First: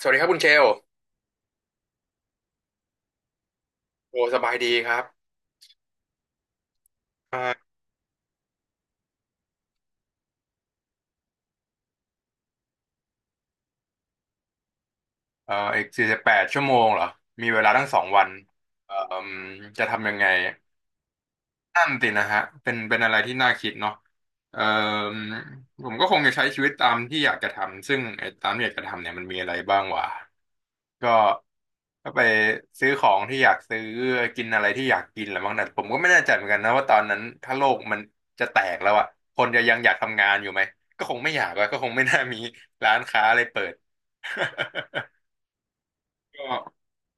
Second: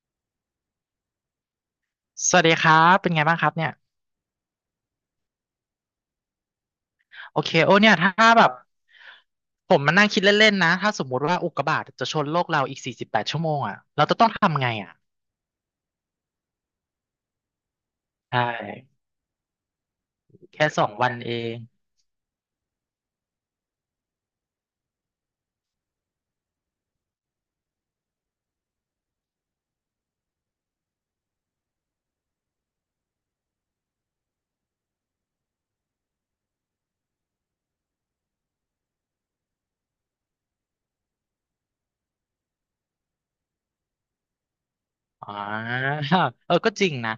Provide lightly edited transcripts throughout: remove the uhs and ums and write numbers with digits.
สวัสดีครับคุณเชลสวัสดีครับเป็นไงบ้างครับเนี่ยโอ้สบายดีครับโอเคอ่าโอ้เนี่ยถ้าแบบผมมานั่งคิดเล่นๆนะถ้าสมมุติว่าอุกกาบาตจะชนโลกเราอีกสี่สิบแปดชั่วโมงอ่ะเราจะต้องทำไงอ่ะอีก48 ชั่วโมงเหรอมีเวลาทั้ง2 วันใชเอ่อ่จะทำยังไง แค่2 วันเอง นั่นตินะฮะเป็นอะไรที่น่าคิดเนาะเอ่อผมก็คงจะใช้ชีวิตตามที่อยากจะทำซึ่งไอ้ตามที่อยากจะทำเนี่ยมันมีอะไรบ้างวะก็ก็ไปซื้อของที่อยากซื้อกินอะไรที่อยากกินแหละมั้งแต่ผมก็ไม่แน่ใจเหมือนกันนะว่าตอนนั้นถ้าโลกมันจะแตกแล้วอะคนจะยังอยากทำงานอยู่ไหมก็คงไม่อยากแล้วก็คงไม่น่ามีร้านค้าอะไรเปิด อ่า เออก็จก็ริงนะ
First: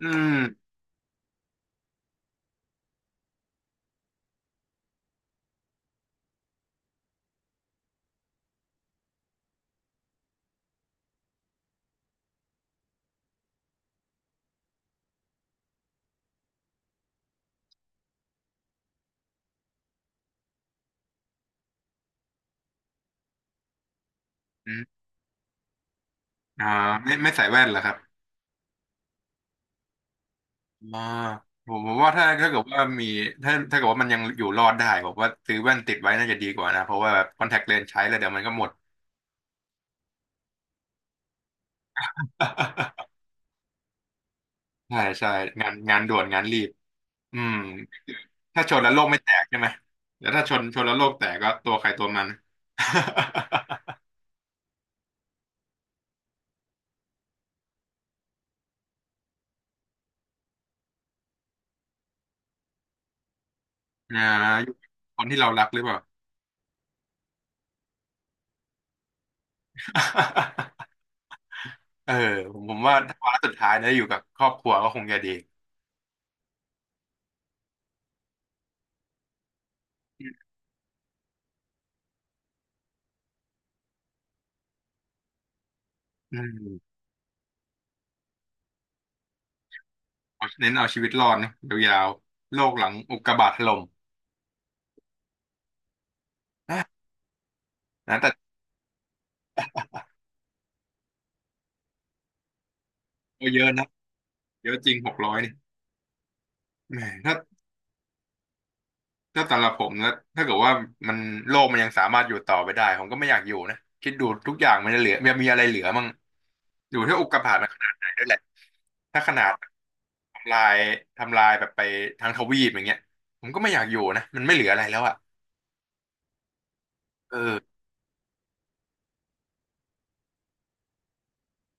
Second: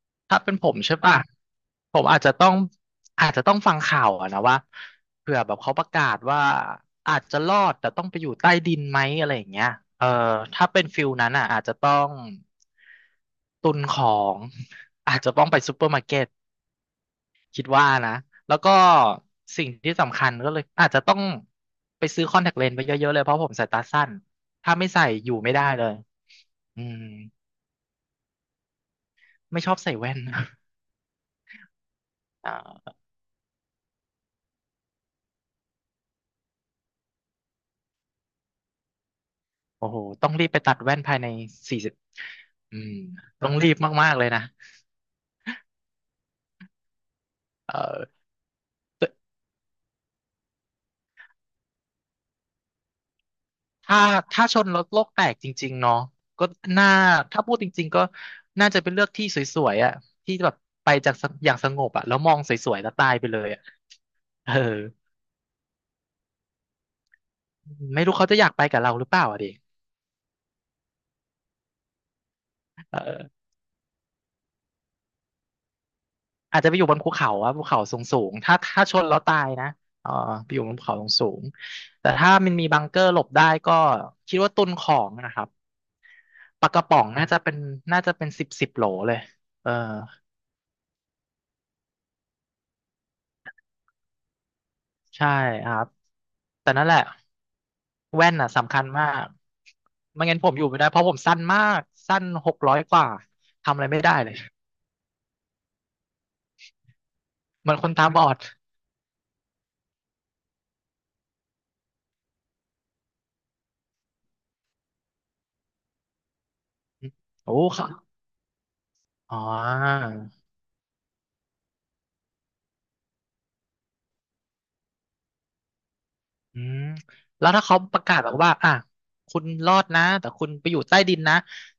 อืมถ้าเป็นผมใช่ป่ะะผมอาจจะต้องฟังข่าวอะนะว่าเผื่อแบบเขาประกาศว่าอาจจะรอดแต่ต้องไปอยู่ใต้ดินไหมอะไรอย่างเงี้ยเออถ้าเป็นฟิลนั้นอ่ะอาจจะต้องตุนของ อาจจะต้องไปซูเปอร์มาร์เก็ตคิดว่านะแล้วก็สิ่งที่สำคัญก็เลยอาจจะต้องไปซื้อคอนแทคเลนส์ไปเยอะๆเลยเพราะผมสายตาสั้นถ้าอไม่มใส่อยู่ไม่ได้เลยอ่าอืม ไม่ใส่แว่นเหรอครับ ไม่ชอบใส่แว่น อ่าผมว่าถ้าอ่เกิดว่าามีถ้าเกิดว่ามันยังอยู่รอดได้ผมว่าซื้อแว่นติดไว้น่าจะดีกว่านะเพราะว่าแบบคอนแทคเลนส์ใช้แล้วเดี๋ยวมันก็หมด โอ้โหต้องรีบไปตัดแว่นภายในสี่สิบอืม ต้องรีบมากๆ เลยนะใช่ใช่งานด่วนงานรีบอืมเออถ้าชนแล้วโลกไม่แต่แตกใช่ไหมแล้วถ้าชนแล้วโลกแตกก็ตัวใครตัวมัน ถ้าชนรถโลกแตกจริงๆ เนาะก็น่าถ้าพูดจริงๆ ก็น่าจะเป็นเลือกที่สวยๆอ่ะที่แบบไปจากสอย่างสงบอ่ะแล้วมองสวยๆแล้วตายไปเลยอ่ะ อ่าเอออยู่กับคนที่เรารักหรือเปล่า ไม่รู้เขาจะอยากไปกับเราหรือเปล่าอ่ะดิ เออผมว่าถ้าวาเออ ระสุดท้ายนะอยู่กับครอบครัวก็คงจะดีอาจจะไปอยู่บนภูเขาอะภูเขาสูงสูงถ้าชนแล้วตายนะเออไปอยู่บนภูเขาสูงสูงแต่ถ้ามันมีบังเกอร์หลบได้ก็คิดว่าตุนของนะครับอืปลากระมป๋องน่าจะเป็นน่าจะเป็น10 โหลเลยเออเน้นเอาชีวิตรอดนะยาวๆโลกหลังอุกกาบาตถล่ม ใช่ครับแต่ นั่นแหนะละนะแต่แว่นอ่ะสำคัญมากไม่งั้นผมอยู่ไม่ได้เพราะผมสั้นมากสั้น600 กว่าเยอะทำอะนะ ไรไม่ได้เลยเยอะจริง600นี่แหมถ้าเหมือนคนตาบอดถ้าสำหรับผมนะถ้าเกิดว่ามันโลกมันยังสามารถอยู่ต่อไปได้ผมก็ไม่อยากอยู่นะคิดดูทุกอย่างมันจะเหลือมันมีอะไรเหลือมั่งอยู่ที่อุกกาบาโอ้ตมันขค่ะนาดไหนด้วยแหละถ้าขอ๋อ นาดทำลายทำลายแบบไปทั้งทวีปอย่างเงี้ยผมก็ไม่อยากอยู่นะมันไม่เหลืออะไรแล้วอ่ะอืมเอแล้วอถ้าเขาประกาศบอกว่าอ่ะคุณรอดนะแต่คุณไปอยู่ใต้ดินนะ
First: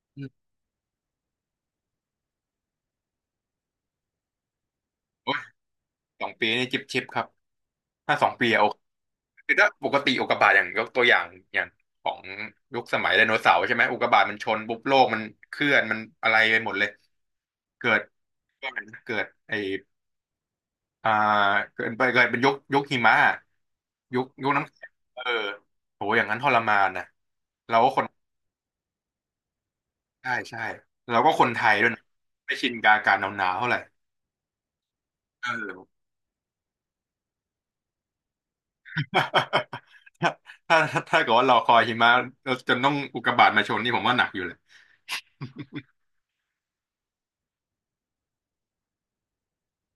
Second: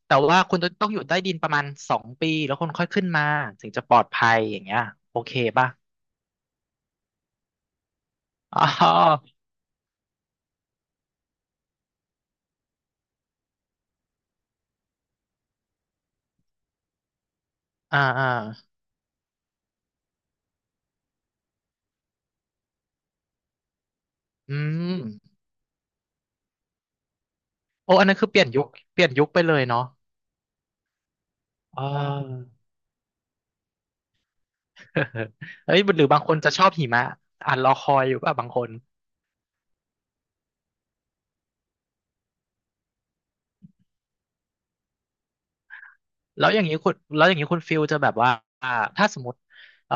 แต่อืว่ามคุณจะต้องอยู่ใต้ดินประมาณ2 ปีแล้วคุณค่อยขึ้นมาถึงจะปลอดภัยอย่างเงี้ยโอโอ้เคยป่ะสองปีนี่จิบชิบครับถ้าสองปีอะโอเคอ๋อคือถ้าปกติอุกกาบาตอย่างยกตัวอย่างอย่างของยุคสมัยไดโนเสาร์ใช่ไหมอุกกาบาตมันชนปุ๊บโลกมันเคลื่อนมันอะไรไปหมดเลยเกิอ่าด อ่าเกิดไออ่าเกิดไปเกิดเป็นยุคหิมะยุคอืน้ำแข็มงเออโหอย่างนั้นทรมานนะเราก็โอ้คอันนนั้นคือเปลี่ยนยุคเปลี่ยนยุคไปเลยเนาะใช่ใช่เราก็คนไทยอ๋อ ด้วยนะไม่ชินกับอากาศหนาวๆเท่าไหร่ เอเฮ้ยอ หรือบางคนจะชอบหิมะอ่านรอคอยอยู่ป่ะบางคน ถ้าเกิดว่าเราคอยหิมะเราจนต้องอุกกาบาตมาชนนี่ผมว่าหนักอยู่เลยแล้วอย่างนี้คุณแล้วอย่างนี้คุณฟิลจะแบบว่าอ่าถ้าสมมติเอ่อ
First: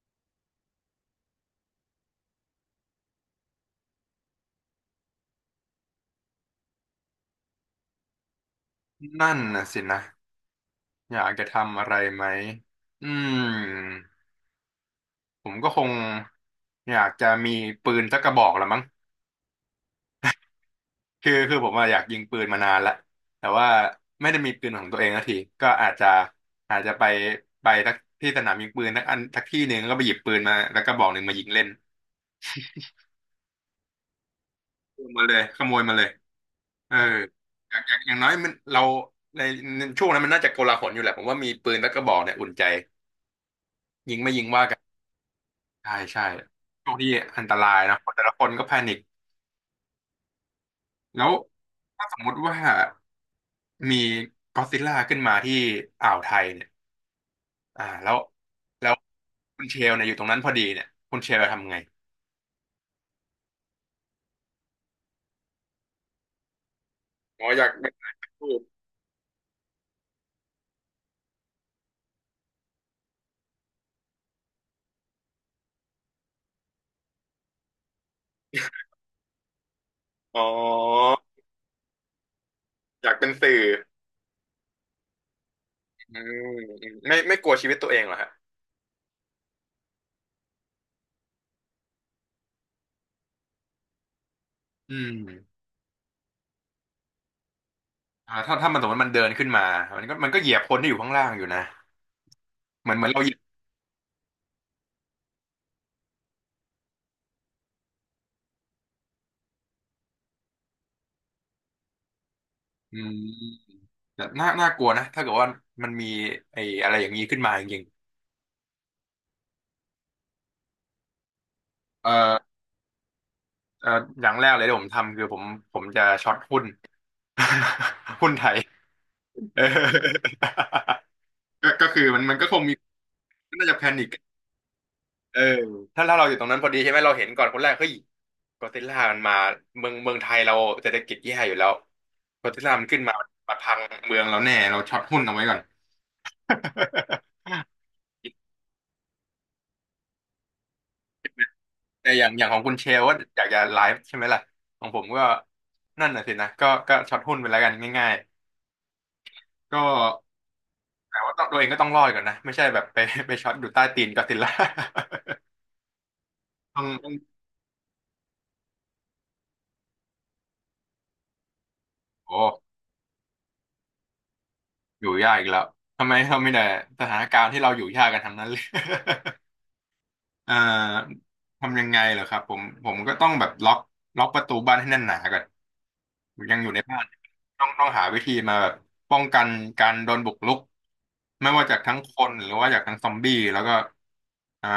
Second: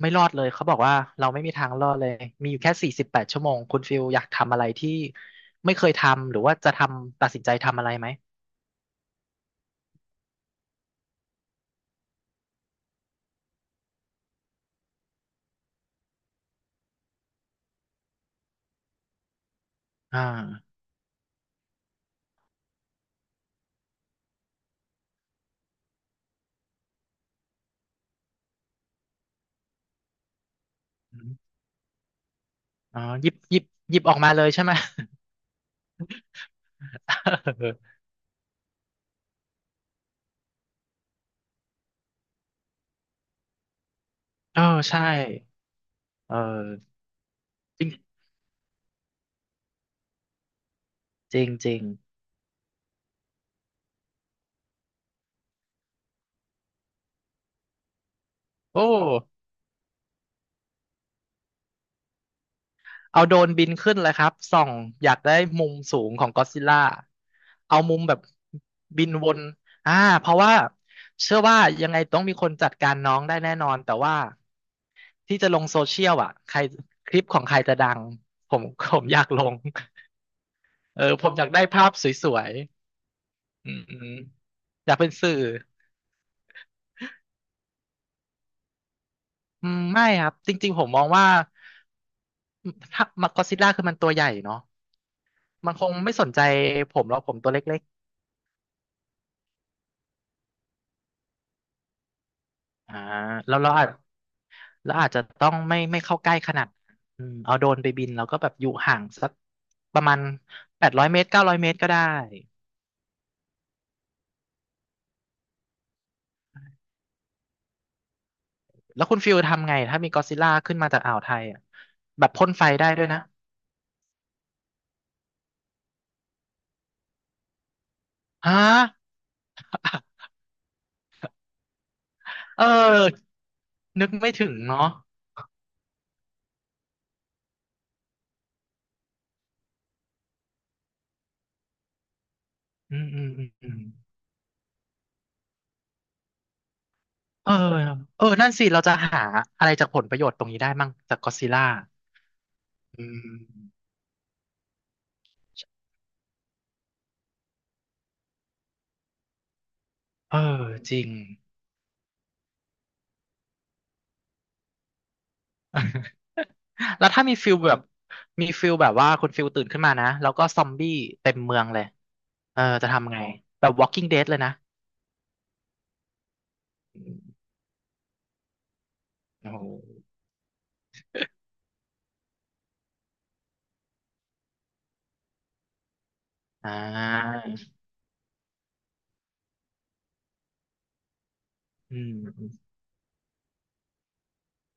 ไม่รอดเลยเขาบอกว่าเราไม่มีทางรอดเลยมีอยู่แค่สี่สิบแปดชั่วโมงคุณฟิลอยากทำอะไรที่ไม่เคยทำหรือว่าจะทำตัดสินใจทำอะไรไหมนั่นนะสินะอยากจะทำอะไรไหมอืมผมก็คงอยากจะมีปืนสักกระบอกละมั้ง อ่าคือผมอะอยากยิงปืนมานานละแต่ว่าไม่ได้มีปืนของตัวเองสักทีก็อาจจะไปสักที่สนามยิงปืนสักอันสักที่หนึ่งแล้วก็ไปหยิบปืนมาแล้วก็บอกหอนึ่งมามยิงเล่นอ๋อหยิบหยิบออกมาเลยใช่ไหม ขโมยมาเลยขโมยมาเลยเอออ ย่างอย่างอย่างน้อยมันเราในช่วงนั้นมันน่าจะโกลาหลอยู่แหละผมว่ามีปืนแล้วก็บอกเนี่ยอุ่นใจยิงไม่ยิงเออใช่ใช่ใช่เอโชคอที่อันตรายจริงนะคนแต่ละคนก็แพนิคแล้วจริงจริงถ้าสมมุติว่ามีก็อดซิลล่าขึ้นมาที่อ่าวไทยเนี่ย อ่าแล้วโอ้ แล้วคุณเชลเนี่ยอยู่ตรงนั้นพอดีเนี่ยคุณเชลจะทำไงเอาโดรนบินขึ้นเลยครับส่องอยากได้มุมสูงของก็อดซิลล่าอ๋ออยากเอาเป็นมุมนัแบกบพูดบินวนอ่าเพราะว่าเชื่อว่ายังไงต้องมีคนจัดการน้องได้แน่นอนแต่ว่าที่จะลงโซเชียลอ่ะใครคลิปของใครจะดังผมผมอยากลงอ๋อเออผมอยากได้ภาพสวยอยากเป็นสื่อๆอืมอืมอยากเป็นสื่ออืมไม่กลัวชีวิตตัวเองเหรอฮะอืมไม่ครับจริงๆผมมองว่าถ้ามักก็อดซิลล่าคือมันตัวใหญ่เนาะอืมมันคงไม่สนใจผมหรอกผมตัวเล็กถ้ามันสมมติมันเดินขึ้นมามันก็เหยียบคนที่อยู่ข้างล่างอยู่นะเหๆมืออ่านเหมือนเราเหยียบแล้วเราอาจ แล้วอาจจะต้องไม่เข้าใกล้ขนาดนั้นอืมเอาโดรนไปบินแล้วก็แบบอยู่ห่างสักประมาณ800 เมตร900 เมตรก็ได้อืมแต่น่ากลัวนะถ้าเกิดว่ามันมีไอ้อะไรอย่างนี้ขึ้นมาจริงแล้วคุณฟิลทำไงถ้ามีกอดซิลล่าขึ้นมาจากอ่าวไทยอ่ะๆแบบพ่นไฟได้ด้วยนะเอ่ออย่างแรกเลยที่ผมทำคือผมจะช็อตหุ้น หุ้นไทยฮะ เออ ก็คือมันก็คงเอมี อน่าจะแพนินึคกไม่ถึงเนาะเออถ้าเราอยู่ตรงนั้นพอดีใช่ไหมเราเห็นก่อนคนแรกเฮ้ยก็อดซิลล่ามันมาเมืองไทยเราเศรษฐกิจแย่อยู่แล้วก็อดซิลล่ามันอืขึ้นมมาอืมอืมมาอืพังมเมืองเราแน่เราช็อตหุ้นเอาไว้ก่อน เออเออนั่นสิเราจะหาอะไรจากผลประโยชน์ตรงนี้ได้มั่งจากกอดซิลล่า แต่อย่างของคุณเชลอืว่ามอยากจะไลฟ์ใช่ไหมล่ะของผมก็นั่นน่ะสินะก็ช็อตหุ้นไปแล้วกันง่ายๆก็เออจริง แต่ว่าต้องตัวเองก็ต้องรอดก่อนนะไม่ใช่แบบไปช็อตอยู่ใต้ตีนก็อดซิลล่า ต้องแล้ต้วองถ้ามีฟิลแบบว่าคุณฟิลตื่นขึ้นมานะแล้วก็ซอมบี้เต็มเมืองเลยโอ้ เออจะทำไงแบบ Walking Dead เลยนะอยู่ยากอีกแล้วทำไมเราไม่ได้สอืถามนการณ์ที่เราอยู่ยากกันทั้งนั้นเลย โอ้โห เอ่อทำยังไงเหรอครับผมก็ต้องแบบล็อกประตูบ้านให้แน่นหนาก่อนยังออ่ยู่ในบ้านาต้องหาวิธีมาแบบป้องกันการโดนบุกรุกไม่ว่าจากทั้อืงคนหรือมว่าจากทั้งซอมบี้แล้วก็อ่า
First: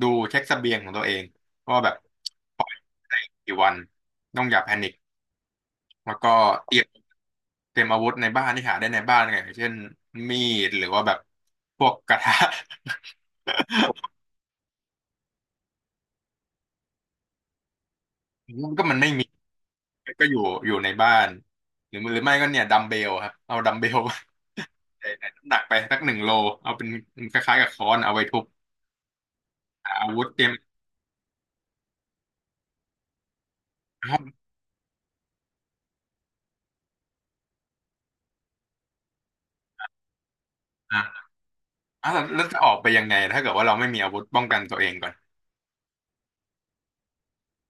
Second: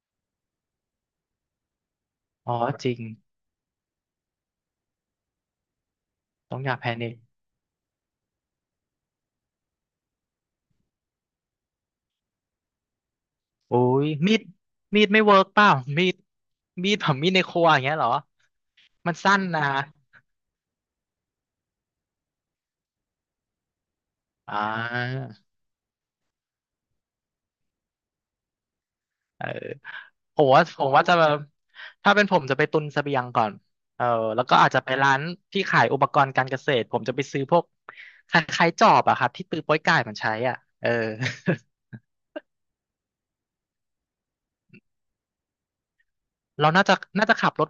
ดูเช็คเสบียงของตัวเองว่าแบบอ๋อปล่อยจริงได้กี่วันต้องอย่าแพนิค แล้วก็ต้องอเตย่ารียแพมนิคเตรียมอาวุธในบ้านที่หาได้ในบ้านไงอย่างเช่นมีดหรือว่าแบบพวกกระทะ โอ้ยมีดไม่เวิร์กเปล่ามีดผมมีดในครัวอย่างเงี้ยเหรอ มันก็มันไม่มันมีสั้นนะก็อยู่ในบ้านหรือหรือไม่ก็เนี่ยดัมเบลครับเอาดัมเบลอ่ใส่น้ำา หนักไปสัก1 โลเอาเป็นคล้ายๆกับค้อนเอาไว้ทุบเออหาอาวุธผเตรีมยมว่าผมว่าจะถ้าเป็นผมจะไปตุนเสบียงก่อนเออห้องแล้วก็อาจจะไปร้านที่ขายอุปกรณ์การเกษตรผมจะไปซื้อพวกคล้ายๆจอบอะครับที่ตือโป้อยก่ายมันใช้อ่ะเออ อ่ะอ่ะแล้วแล้วจะออกไปยังไงถ้าเกิดว่าเราไม่มีอาวุธป้องกันตัวเองก่อน เราน่าจะน่าจะขับรถ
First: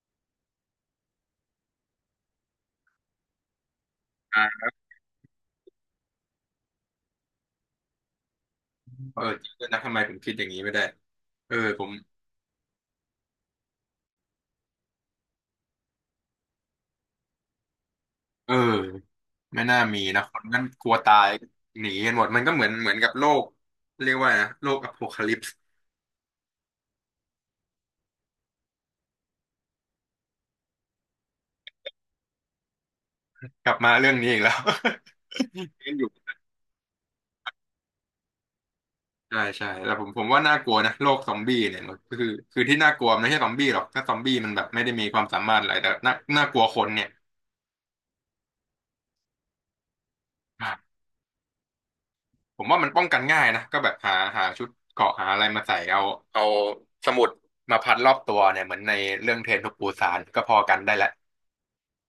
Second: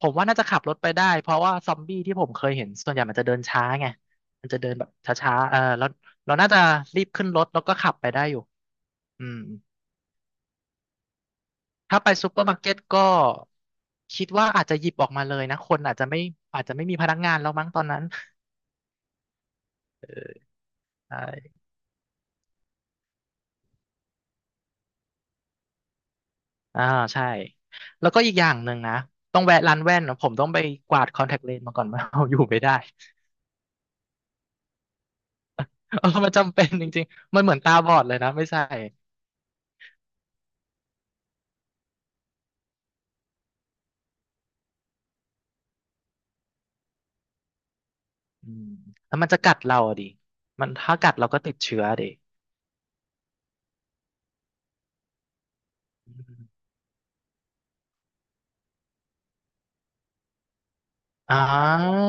ผมว่าน่าจะขับรถไปได้เพราะว่าซอมบี้ที่ผมเคยเห็นส่วนใหญ่มันจะเดินช้าไงอ่มันจะาเดินแบบช้าๆเออแล้วเราน่าจะรีบขึ้นรถแล้วก็ขับไปได้อยู่เอออืมจริงด้วยนะทำไมผมคิดอย่างนี้ไม่ได้เออผมถ้าไปซูเปอร์มาร์เก็ตก็คิดว่าอาจจะหยิบออกมาเลยนะคนอาจจะไม่มีพนักงานแล้วมั้งตอนนั้น เออ ไม่น่ามีนะคนนั้นกลัวตายใช่หนีกันหมดมันก็เหมือนเหมือนกับโลกเรียกว่านะโลกอโพคาลิปส์อ่าใช่ แล้วก็อีกอย่างหนึ่งนะ ต้องแวะร้านแว่นนะผมต้องไปกวาดคอนแทคเลนส์มาก่อนว่า เอาอยู่ไม่ได้กลับมาเรื่องนี้อีกแล้ว ยังอเอยู่อมันจำเป็นจริงๆมันเหมือนตาบอดเลยนะไม่ใช่ใช่ใช่แล้วผมว่าน่ากลัวนะโลกซอมบี้เนี่ยมันคือที่น่ากลัวมันไม่ใช่ซอมบี้หรอกถ้าซอมบี้มันแบบไม่ได้มีความสามารถอะไรแต่น่ากลัวคนเนี่ยอืมแล้วมันจะกัดเราอะดิ มันถ้ากัดเราก็ติดเชื้อดิผมว่ามันป้องกันง่ายนะก็แบบหาชุดเกราะหาอะไรมาใส่เอาอืเอามสมุดมาพันรอบตัวเนี่ยเหมือนในเรื่องเทรนทูปูซานก็พอกันได้ละ อ่า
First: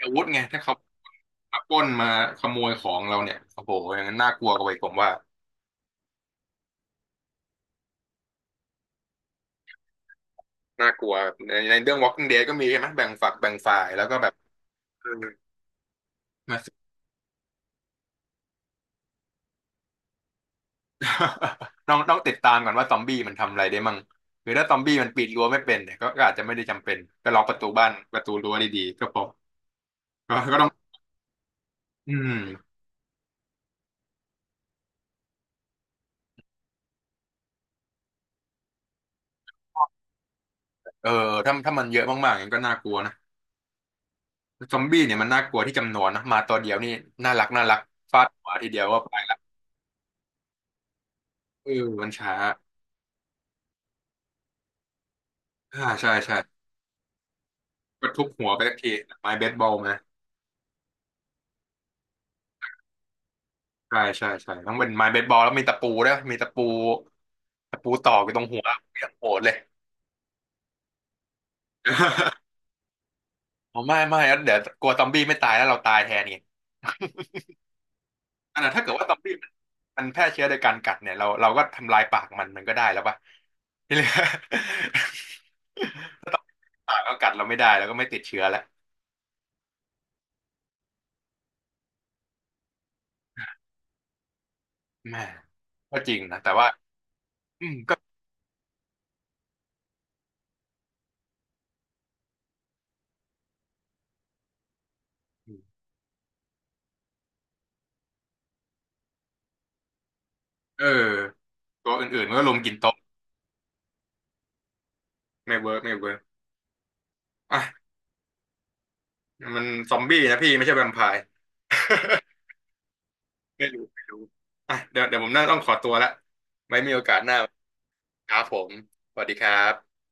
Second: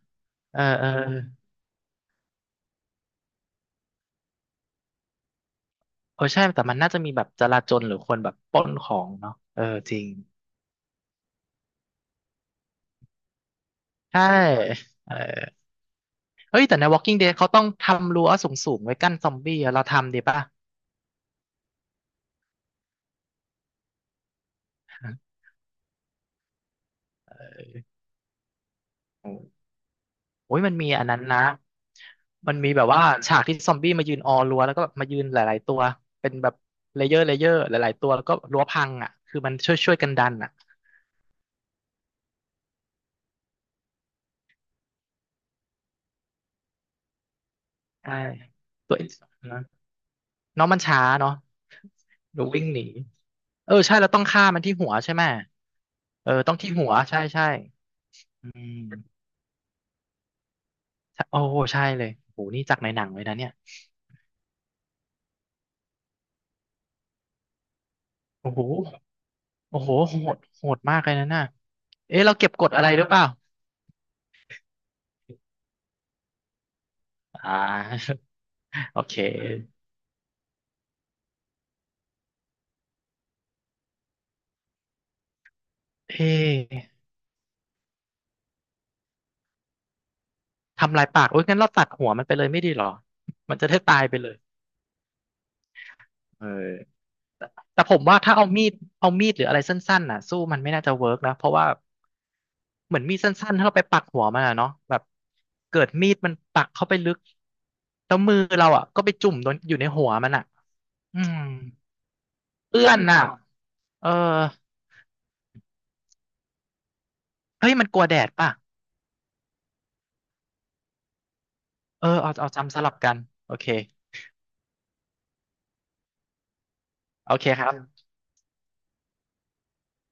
อาวุธไงเอถ้าอ เขาเออเมาปล้นมาขโมยของเราเนี่ยโอ้โหอย่างนั้นน่ากลัวกว่าอีกผมว่าออใช่ แต่มันน่าจะมีแบบจลาจลหรือคนแบบปล้นของเนาะเออ จริง น่ากลัวในในเรื่อง Walking Dead ก็มีใช่ไหมแบ่งฝักแบ่งฝ่ายแล้วก็ใช่ แบบเออเออมา เฮ้ยแต่ใน Walking Dead เขาต้องทำรั้วสูงๆไว้กั้นซอมบี้อะเราทำดีป่ะ ต้องติดตามก่อนว่าซอมบี้มันทำอะไรได้มั่งหรือถ้าซอมบี้มันปีนรั้วไม่เป็นเนี่ยก็ก็อาจจะไม่ได้จำเป็นก็ล็อกประตูบ้านประตูรั้วดีๆก็พอก็โอ้ก็ยต้องมันมีอันนั้นนะ อืมันมีมแบบว่าฉากที่ซอมบี้มายืนออรั้วแล้วก็แบบมายืนหลายๆตัว เป็นแบบเลเยอร์หลายๆตัวแล้วก็รั้วพังอ่ะคือมันช่วยกันดันอ่ะเออถ้าถ้ามันเยอะมากๆอย่างนั้นก็น่ากลัวนะซอมบี้เนี่ยมันน่ากลัวที่จำนวนนะมาตัวเดียวนี่น่ารักน่ารักใช่ฟาดหัวทีเดียวตัวก็เองไปละนะน้องมันช้าเนาะเออมันช้าดูวิ่งหนี เออใช่แล้วต้องฆ่ามันที่หัวใช่ไหมอ่าใช่เออใช่ ต้องที่หัวใช่ใช่ก็ทุบอืหัวไปมสักทีไม้เบสบอลมาใช่โอ้โหใช่เลยโอ้โหนี่จากในหนังเลยนะเนี่ยใช่ใช่ใช่ต้องเป็นไม้เบสบอลแล้วมีตะปูด้วยมีตะปูตะปูตอกอยู่ตรงโอ้หัโหวเรียางโหดเลย โอ้โหโหดมากเลยนะน่ะเอ๊ะเราเก็บกดอะไรหรือเปล่า อ๋อไม่ไม่เดี๋ยวกลัวซอมบี้ไม่ตายแล้วเราตายแทนไง อ่า อันนั้นถ้าเกิ ดโอว่าเซอมบี้คมันแพร่เชื้อโดยการกัดเนี่ยเราก็ทำลายปากมันมันก็ได้แล้วป่ะ ที่เหลือ ถ้าเอ๊ต้องะ ปากก็กัดเราไม่ได้แล้วก็ไม่ติดเชื้อแล้วทำลายปากโอ๊ยงั้นเราตัดหัวมันไปเลยไม่ดีหรอมันจะได้ตายไปเลยแม่ก็จริงนะเออแต่ว่าแต่อืมผก็มว่าถ้าเอามีดหรืออะไรสั้นๆน่ะสู้มันไม่น่าจะเวิร์กนะเพราะว่าเหมือนมีดสั้นๆถ้าเราไปปักหัวมันอะเนาะแบบเกิดมีดมันปักเข้าไปลึกแล้วมือเราอ่ะก็ไปจุ่มโดนอยู่ในหัวมันอ่ะเอออืมตัวอื่นๆมันก็ลงกินเอื้อโต๊ะนน่ะเออไม่เวิร์กไม่เวิร์กเฮ้ยอ่ะ มันกลัวแดดป่ะมันซอมบี้นะพี่ไม่ใช่แวมไพร์ เออเอาจำสลับกันโอ เคไม่รู้ไม่รู้อ่ะเดี๋ยวผมน่าต้องขอตัวละไว้มีโอกาสหโอน้าเคครับครับผมสวัสดีครับ